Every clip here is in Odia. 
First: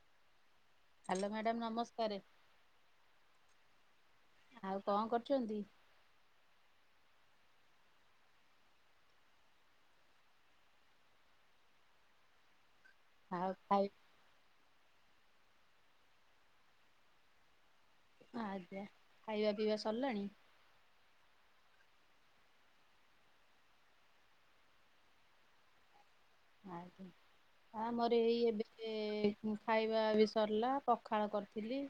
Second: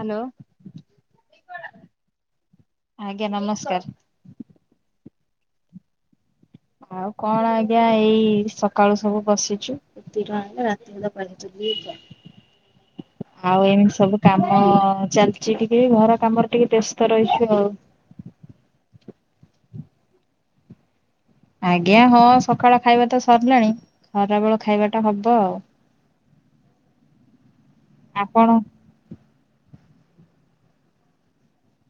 ହାଲୋ। ହ୍ୟାଲୋ ମ୍ୟାଡାମ, ନମସ୍କାରେ। ଆଜ୍ଞା ନମସ୍କାର। ଆଉ କଣ କରୁଛନ୍ତି? ଆଉ କଣ, ଆଜ୍ଞା ଏଇ ସକାଳୁ ସବୁ ବସିଛୁ। [unintelligible] [inaudible] ଆଉ ଖାଇ ଏମିତି ସବୁ କାମ ଚାଲିଛି। ଟିକେ ଘର କାମରେ ଟିକେ ବ୍ୟସ୍ତ ରହିଛୁ, ଆଉ। ଆଜ୍ଞା। ଖାଇବା ପିଇବା ସରିଲାଣି? ଆଜ୍ଞା, ହଁ। ସକାଳ ଖାଇବା ତ ସରିଲାଣି। ଖରା ବେଳ ଖାଇବାଟା ହବ ଆଉ। ଆଜ୍ଞା। ଆମର ଏଇ ଆପଣ ଏବେ ବେ ଖାଇବା ବି ସରିଲା। ପଖାଳ କରିଥିଲି।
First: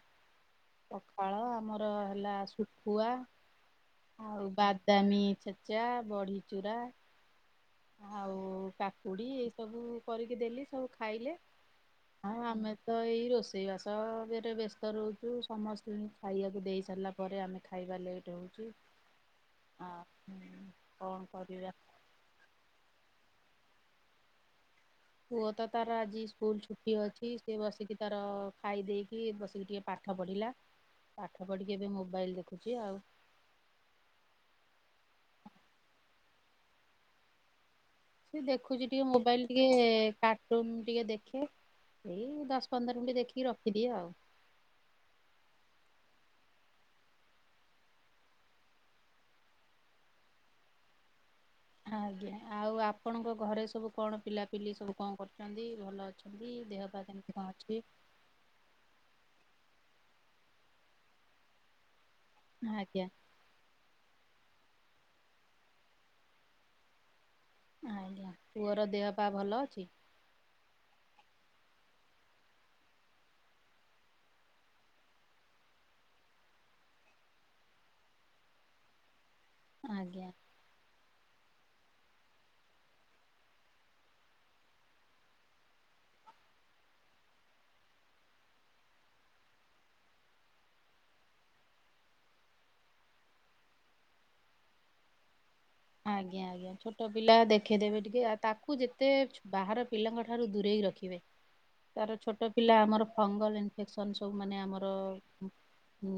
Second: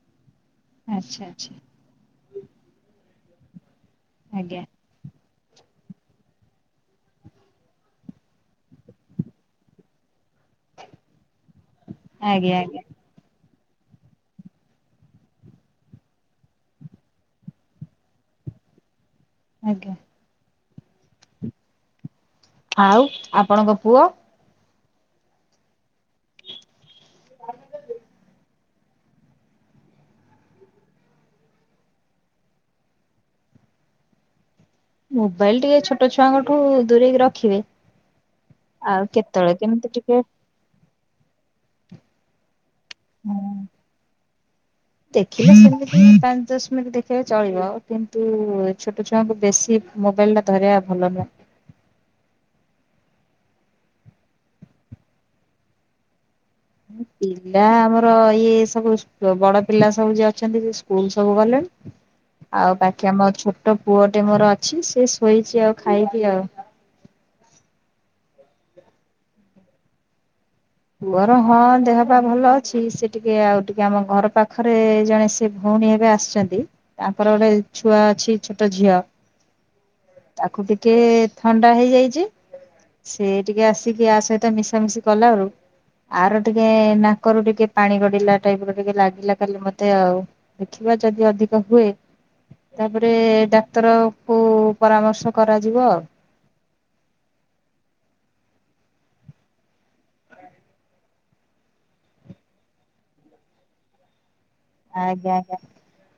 ଆଚ୍ଛା ପଖାଳ, ଆଚ୍ଛା ଆମର ହେଲା ଶଖୁଆ। ଆଉ ଆଜ୍ଞା ବାଦାମୀ ଛେଚା ବଢି ଚୂୁରା। ଆଉ କାକୁଡି ଏଇ ସବୁ କରିକି ଦେଲି ସବୁ ଖାଇଲେ ଆଉ ଆଜ୍ଞା ଆମେ ଆଜ୍ଞା ତ ଏଇ ରୋଷେଇ ବାସ ଏରେ ବ୍ୟସ୍ତ ରହୁଛୁ ସମସ୍ତଙ୍କୁ ଖାଇବାକୁ ଦେଇ ସାରିଲା ପରେ ଆମେ ଖାଇବା ଲେଟ୍ ହେଉଛି ଆଜ୍ଞା। ଆ କଣ କରିବା ଆଉ ଆପଣଙ୍କ ପୁଅ। ପୁଅ ତ ତାର ଆଜି ସ୍କୁଲ ଛୁଟି ଅଛି ସିଏ ବସିକି ତାର ଖାଇ ଦେଇକି ବସିକି ଟିକେ ପାଠ ପଢ଼ିଲା ପାଠ ପଢ଼ିକି ଏବେ ମୋବାଇଲ ଦେଖୁଛି ଆଉ। ମୋବାଇଲ ଟିକେ ଛୋଟ ଛୁଆଙ୍କଠୁ ଦୂରେଇକି ରଖିବେ। ସେ ଦେଖୁଛି ଆଉ ଟିକେ ମୋବାଇଲ କେତେବେଳେ ଟିକେ କେମିତି କା କାର୍ଟୁନ ଟିକେ ଦେଖେ ଏଇ ଦଶ-ପନ୍ଦର ମିନିଟ୍ ଦେଖିକି ଟିକେ ରଖିଦିଏ ଆଉ। ଦେଖିଲେ ସେମିତି ପାଞ୍ଚ-ଦଶ ମିନିଟ୍ ଦେଖିଲେ ଚଳିବ କିନ୍ତୁ ଛୋଟ ଛୁଆଙ୍କୁ ବେଶୀ ମୋବାଇଲ ଟା ଧରିବା ଭଲ ନୁହଁ। ଆଜ୍ଞା ଆଉ ଆପଣଙ୍କ ଘରେ ସବୁ କଣ ପିଲାପିଲି ସବୁ କଣ କରୁଛନ୍ତି ଭଲ ଅ ଛନ୍ତି ଦେହପା କେମିତି କଣ ଅଛି। ତ ଇଏ ସବୁ ବଡ ପିଲା ସବୁ ଯିଏ ଅଛନ୍ତି ସେ ସ୍କୁଲ ସବୁ ଗଲେଣି। ଆଉ ଆଜ୍ଞା ବାକି ଆମ ଛୋଟ ପୁଅଟେ ମୋର ଅଛି ସେ ଶୋଇଛି ଆଉ ଖାଇପି ଆଉ। ଆଜ୍ଞା ପୁଅର ଦେହ ପା ଭଲ ଅଛି। ପୁଅର ହଁ ଦେହପା ଭଲ ଅଛି ସେ ଟିକେ ଆଉ ଟିକେ ଆମ ଘର ପାଖରେ ଜଣେ ସେ ଭଉଣୀ ଏବେ ଆସିଛନ୍ତି ତାଙ୍କର ଗୋଟେ ଛୁଆ ଅଛି ଛୋଟ ଝିଅ। ଆଜ୍ଞା। ତାକୁ ଟିକେ ଥଣ୍ଡା ହେଇଯାଇଛି। ସେ ଟିକେ ଆସିକି ଆ ସହିତ ମିଶାମିଶି କଲାଳୁ ଆର ଟିକେ ନାକରୁ ଟିକେ ପାଣି ଗଡିଲା ଟାଇପ ର ଟିକେ ଲାଗିଲା କାଲି ମତେ ଆଉ। ଦେଖିବା ଯଦି ଅଧିକ ହୁଏ ତାପରେ ଡାକ୍ତର କୁ ପରାମର୍ଶ କରାଯିବ। ଆଉ। ଆଜ୍ଞା ଆଜ୍ଞା ଛୋଟ ପିଲା ଦେଖେଇଦେବେ ଟିକେ ଆ ତାକୁ ଯେତେ ବାହାର ପିଲାଙ୍କ ଠାରୁ ଦୂରେଇ ରଖିବେ। ତାର ଛୋଟ ପିଲା ଆମର ଫଙ୍ଗଲ ଇନଫେକ୍ସନ ସବୁ ମାନେ ଆମର ଆଜ୍ଞା ଆଜ୍ଞା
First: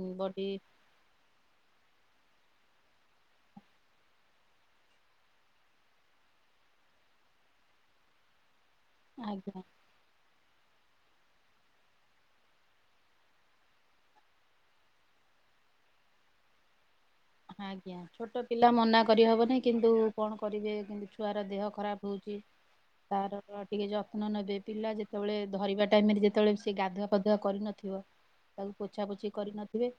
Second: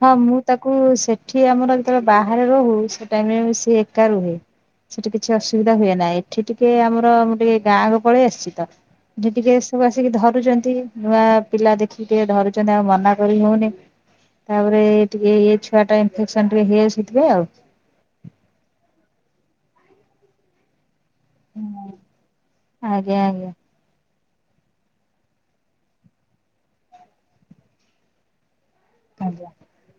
ହଁ ମୁଁ ବଡି ତାକୁ ସେଠ ସେଠି ଆମର ଯେତେବେଳେ ବାହାରେ ରହୁ ସେ ଟାଇମ ସିଏ ଏକା ରୁହେ। ସେଠି କିଛି ଅସୁବିଧା ହୁଏ ନାହିଁ ଏଠି ଟିକେ ଆମର ମୁଁ ଟିକେ ଗାଁକୁ ପଳେଇ ଆସିଛି ତ ଠି ଟିକେ ଆଜ୍ଞା ସବୁ ଆସିକି ଧରୁଛନ୍ତି ନୂଆ ପିଲା ଦେଖିକି ଟିକେ ଧରୁଛନ୍ତି ଆଉ ମନା କରି ହଉନି ତାପରେ ଟିକେ ଏ ଛୁଆ ଟା ଇନଫେକ୍ସନ ଟିକେ ହେଇ ଆସିଥିଲେ ଆଉ ଆଜ୍ଞା ଛୋଟ ପିଲା ମନା କରିହବନି କିନ୍ତୁ କଣ କରିବେ କିନ୍ତୁ ଛୁଆର ଦେହ ଆଉ। ଖରାପ ହେଉଛି ଆଜ୍ଞା ଆଜ୍ଞା ତାର ଟିକେ ଯତ୍ନ ନେବେ ପିଲା ଯେତେବେଳେ ଧରିବା ଟାଇମରେ ଯେତେବେଳେ ସେଏ ଗାଧୁଆ ପାଧୁଆ କରିନଥିବ ତାକୁ ପୋଛା ପୋଛି ଆଜ୍ଞା କରି ନଥିବେ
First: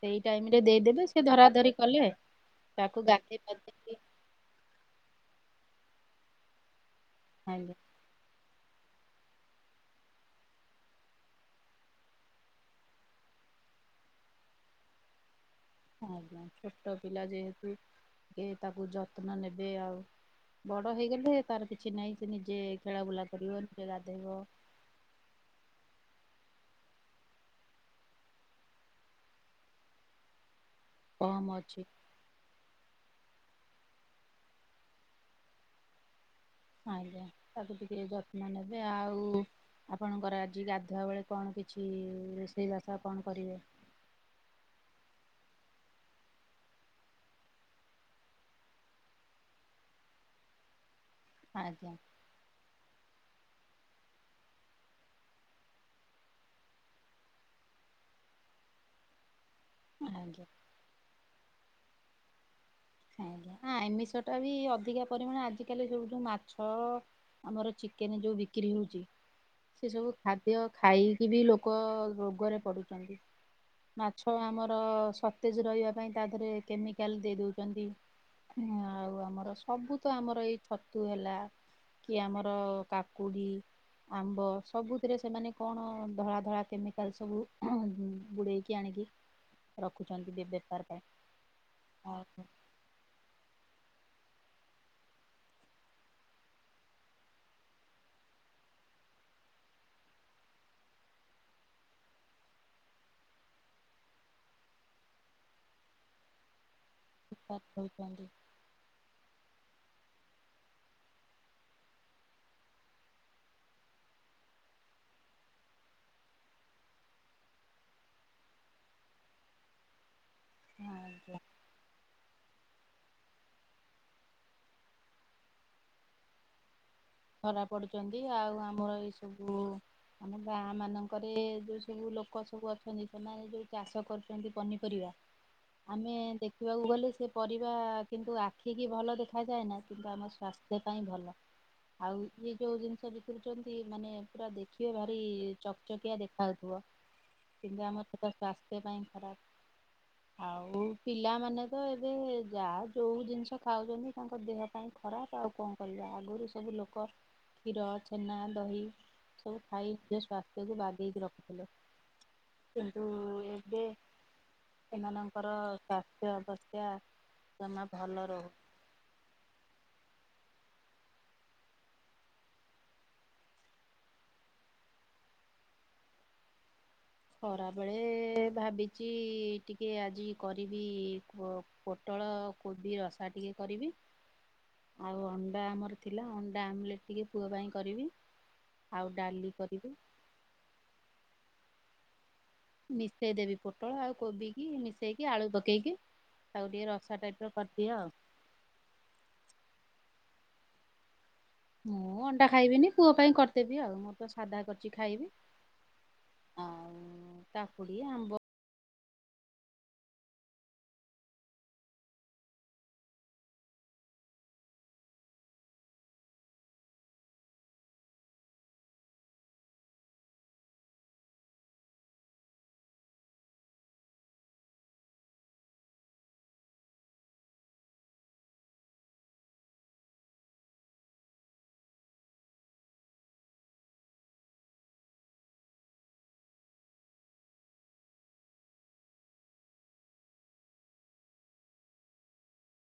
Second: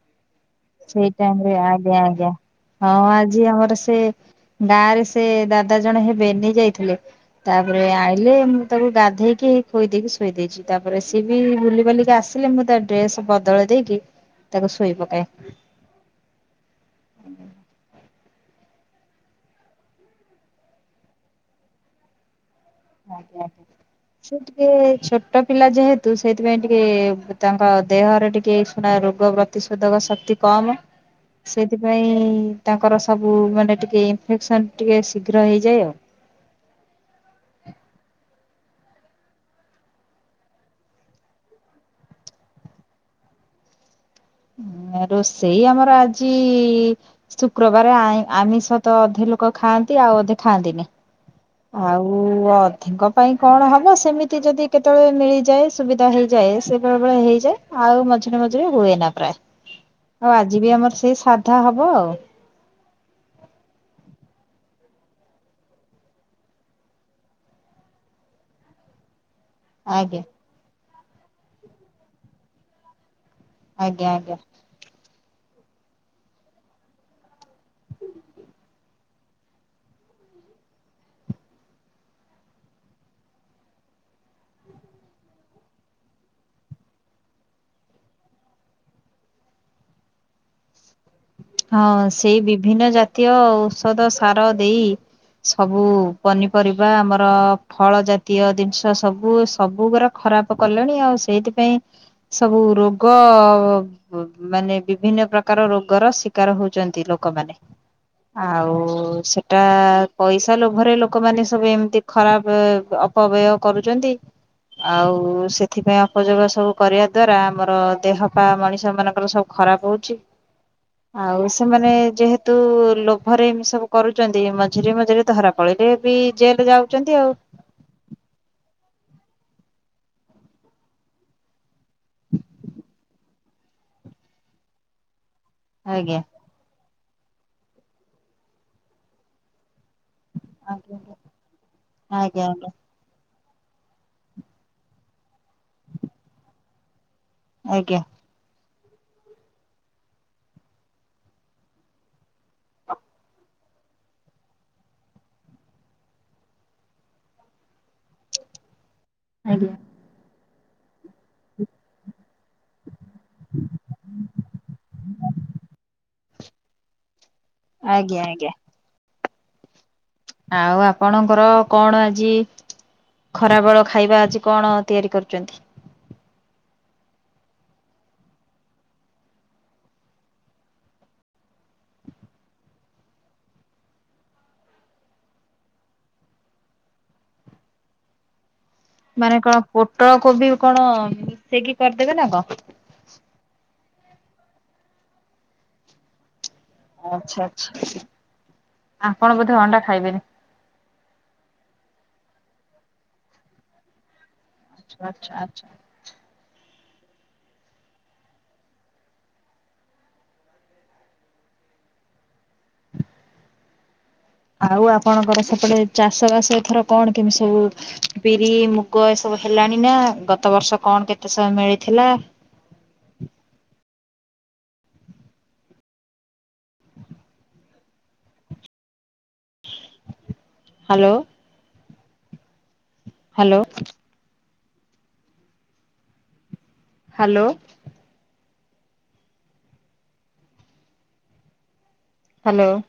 ସେଇ ଟାଇମ ରେ ଦେଇଦେବେ ସେଇ ସେ ଧରା ଟାଇମରେ ଧରି ଆଜ୍ଞା କଲେ ଆଜ୍ଞା ତାକୁ ହଁ ଗାଧେଇ ଆଜି ଆମର ପାଧେଇକି ସେ ଗାଁ ରେ ସେ ଦାଦା ଜଣେ ହେବେ ନେଇ ଯାଇଥିଲେ ଆଜ୍ଞା ତାପରେ ଆଣିଲେ ତାକୁ ଗାଧେଇକି ଖୋଇ ଦେଇକି ଶୋଇ ଦେଇଛି ତାପରେ ସିଏ ବି ବୁଲି ବାଲିକି ଆସିଲେ ମୁଁ ତା ଡ୍ରେସ୍ ବଦଳେଇ ଦେଇକି ତାକୁ ଶୋଇ ପକାଏ। ହଁ ହଁ ଛୋଟ ପିଲା ଯେହେତୁ କି ତାକୁ ଯତ୍ନ ନେବେ ଆଉ ବଡ଼ ହେଇଗଲେ ତାର କିଛି ନାଇଁ ସେ ନିଜେ ଖେଳା ବୁଲା କରିବ ନିଜେ ଗଧେଇବ। ଏ ଛୋଟ ପିଲା ଯେହେତୁ ସେଥିପାଇଁ ଟିକେ ତାଙ୍କ ଦେହରେ ଟିକେ ଏଶୁଣା ରୋଗ ପ୍ର ପ୍ରତିରୋଧକ ଶକ୍ତି କମ। କମ୍ ଅଛି ସେଥିପାଇଁ ତାଙ୍କର ସବୁ ମାନେ ଟିକେ ଇନଫେକ୍ସନ ଟିକେ ଶୀଘ୍ର ହେଇଯାଏ ଆଉ। ଆଜ୍ଞା ତାକୁ ଟିକେ ଯତ୍ନ ନେବେ ଆଉ ଆପଣଙ୍କର ଆଜି ଗାଧୁଆ ବେଳେ କଣ କିଛି ରୋଷେଇବାସ କଣ କରିବେ। ରୋଷେଇ ଆମର ଆଜି ଶୁକ୍ରବାର ଆଇଁ - ଆମିଷ ତ ଅଧେ ଲୋକ ଖାଆନ୍ତି, ଆଉ ଅଧେ ଖାଆନ୍ତିନି। ଆଜ୍ଞା ଆଉ ଆଉ ଅଧେଙ୍କ ପାଇଁ କଣ ହବ। ସେମିତି ଯଦି କେତେବେଳେ ମିଳିଯାଏ ସୁବିଧା ହେଇଯାଏ ସେ ବେଳେବେଳେ ହେଇଯାଏ। ଆଉ ମଝିରେ ମଝିରେ ହୁଏ ନା ପ୍ରାୟ। [inaudible] ଆଉ ଆଜି ବି ଆମର ସେଇ ସାଧା ହବ ଆଉ। ଆଜ୍ଞା। ହଁ, ଆମିଷ ଟା ବି ଅଧିକା ପରିମାଣରେ ଆଜିକାଲି ସବୁ ଯୋଉ ମାଛ ଆମର ଚିକେନ ଯୋଉ ବିକ୍ରି ହଉଛି। ସେ ସବୁ ଆଜ୍ଞା ଖାଦ୍ୟ ଖାଇକି ବି ଲୋକ ରୋଗରେ ପଡ଼ୁଛନ୍ତି। ଆଜ୍ଞା ମାଛ ଆଜ୍ଞା। ଆମର ସତେଜ ରହିବା ପାଇଁ ତା ଦେହରେ କେମିକାଲ ଦେଇ ଦଉ ଛନ୍ତି। ଆଉ ଆମର ସବୁ ତ ଆମର ଏଇ ଛତୁ ହେଲା କି ଆମର କାକୁଡ଼ି ଆମ୍ବ ସବୁଥିରେ ସେମାନେ କଣ ଧଳା-ଧଳା କେମିକାଲ ସବୁ ବୁଡ଼େଇ କିି ଆଣିକି ରଖୁଛନ୍ତି ବେପାର ପାଇଁ। ହଁ, ସେଇ ଆଉ ବିଭିନ୍ନ ଜାତୀୟ ଔଷଧ, ସାର ଦେଇ ସବୁ ପନିପରିବା ଆମର ଫଳ ଜାତୀୟ ଜିନିଷ ସବୁ- ସବୁଗୁରା ଖରାପ କଲେଣି। ଆଉ ସେଇଥିପାଇଁ ସବୁ ରୋଗ ମାନେ ବିଭିନ୍ନ ପ୍ରକାର ରୋଗର ଶିକ ଶିକାର ହଉଛନ୍ତି ଲୋକ। ଶିକାର ହଉଛନ୍ତି। ଆଉ ସେଟା ପଇସା ଲୋଭରେ ଲୋକମାନେ ସବୁ ଏମିତି ଖରାପ ଅପବ୍ୟୟ କରୁଛନ୍ତି। ଆଉ ସେଥିପାଇଁ ଅପଯୋଗ ସବୁ କରିବା ଦ୍ଵାରା ଆମର ଦେହ ପାଆ ମଣିଷ ମାନଙ୍କର ସବୁ ଖରାପ ହଉଛି। ଆଉ ସେମାନେ ଯେହେତୁ ତୁ ଲୋଭରେ ଏମିତି ସବୁ କରୁଛନ୍ତି ମଝିରେ- ମଝିରେ ଧରା ପଡ଼ିଲେ ବି ଜେଲ ଯାଉଛନ୍ତି ଆଉ। ଧରା ପଡୁଛନ୍ତି। ଆଉ ଆମର ଏଇ ସବୁ ଆମ ଗାଁ ମାନଙ୍କରେ ଯୋଉ ସବୁ ଲୋକ ସବୁ ଅଛନ୍ତି, ସେମାନେ ଯୋଉ ଚାଷ କରୁଛନ୍ତି ପନିପରିବା ଆମେ ଆଜ୍ଞା। ଦେଖ ଦେଖିବାକୁ ଗଲେ ସେ ପରିବା କିନ୍ତୁ ଆଖିକି ଭଲ ଦେଖାଯାଏ ନା। କିନ୍ତୁ ଆମ ସ୍ୱାସ୍ଥ୍ୟ ଆଜ୍ଞା ପାଇଁ ଭଲ। ଆଉ ଆଜ୍ଞା ଇଏ ଯୋଉ ଜିନିଷ [unintelligible] ଛନ୍ତି ମାନେ ପୁରା ଦେଖିବେ ଭାରି ଚକଚକିଆ ଦେଖାଯାଉଥିବ। କିନ୍ତୁ ଆଜ୍ଞା ଆମର ସେଟା ସ୍ୱାସ୍ଥ୍ୟ ପାଇଁ ଖରାପ। ଆଉ ପିଲାମାନେ ତ ଏବେ ଯାହା ଯୋଉ ଜିନିଷ ଖାଉଛନ୍ତି ତାଙ୍କ ଦେହ ଦେହ ପାଇଁ ଖରାପ ଆଉ କଣ କରିବା? ଆଗରୁ ସବୁ ଲୋକ ଲୋକ କ୍ଷୀର, ଛେନା, ଦହି ସବୁ ଖାଇ [unintelligible] ସ୍ୱା ସ୍ଥ୍ୟ କୁ ବାଗେଇକି ରଖୁଥିଲେ। କିନ୍ତୁ ଏବେ ଏମାନଙ୍କର ସ୍ୱାସ୍ଥ୍ୟ ଅବସ୍ଥା ଜମା ଆଜ୍ଞା ଭଲ ଆଜ୍ଞା। ରହୁ ଆଉ ଆପଣଙ୍କର କଣ ଆଜି ଖରାବେଳ ଖାଇବା ଆଜି କଣ ତିଆରି କରୁଛନ୍ତି? ଖରାବେଳେ ଭାବିଛି ଟିକେ ଆଜି କରିବି ପୋଟଳ, କୋବି ରସା ଟିକେ କରିବି। ଆଉ ଅଣ୍ଡା ଆମର ଥିଲା, ଅଣ୍ଡା ଆମ୍ଲେଟ ଟିକେ ପୁଅ ପାଇଁ କରିବି। ଆଉ ମାନେ ଡାଲି କଣ କରିବି ପୋଟଳ, କୋବି କଣ ମିଶେଇକି କରିଦେବେ ନା କଣ? ମିଶେଇ ଦେବି ପୋଟଳ ଆଉ କୋବି କି ମିଶେଇକି ଆଳୁ ପକେଇକି ତାକୁ ଟିକେ ରସା ଆଚ୍ଛା ଟାଇପ ର ଆଚ୍ଛା କରିଦିଏ ଆଉ। ଆପଣ ବୋଧେ ଅଣ୍ଡା ଖାଇବେନି? ମୁଁ ଅଣ୍ଡା ଖାଇବିନି। ପୁଅ ପାଇଁ କରିଦେବି ଆଉ, ମୁଁ ତ ସାଧା କରିଛି ଆଚ୍ଛା ଖାଇବି। ଆଚ୍ଛା ଆଚ୍ଛା। ଆଉ କାକୁଡି, ଆମ୍ବ ଆଉ ଆପଣଙ୍କର ସେପଟେ ଚାଷ ବାସ ଏଥର କଣ କେମିତି ସବୁ ବିରି, ମୁଗ ଏସବୁ ହେଲାଣି ନା ଗତ ବର୍ଷ କଣ କେତେ ସବୁ ମିଳିଥିଲା? ହାଲୋ। ହ୍ୟାଲୋ। ହ୍ୟାଲୋ। ହ୍ୟାଲୋ।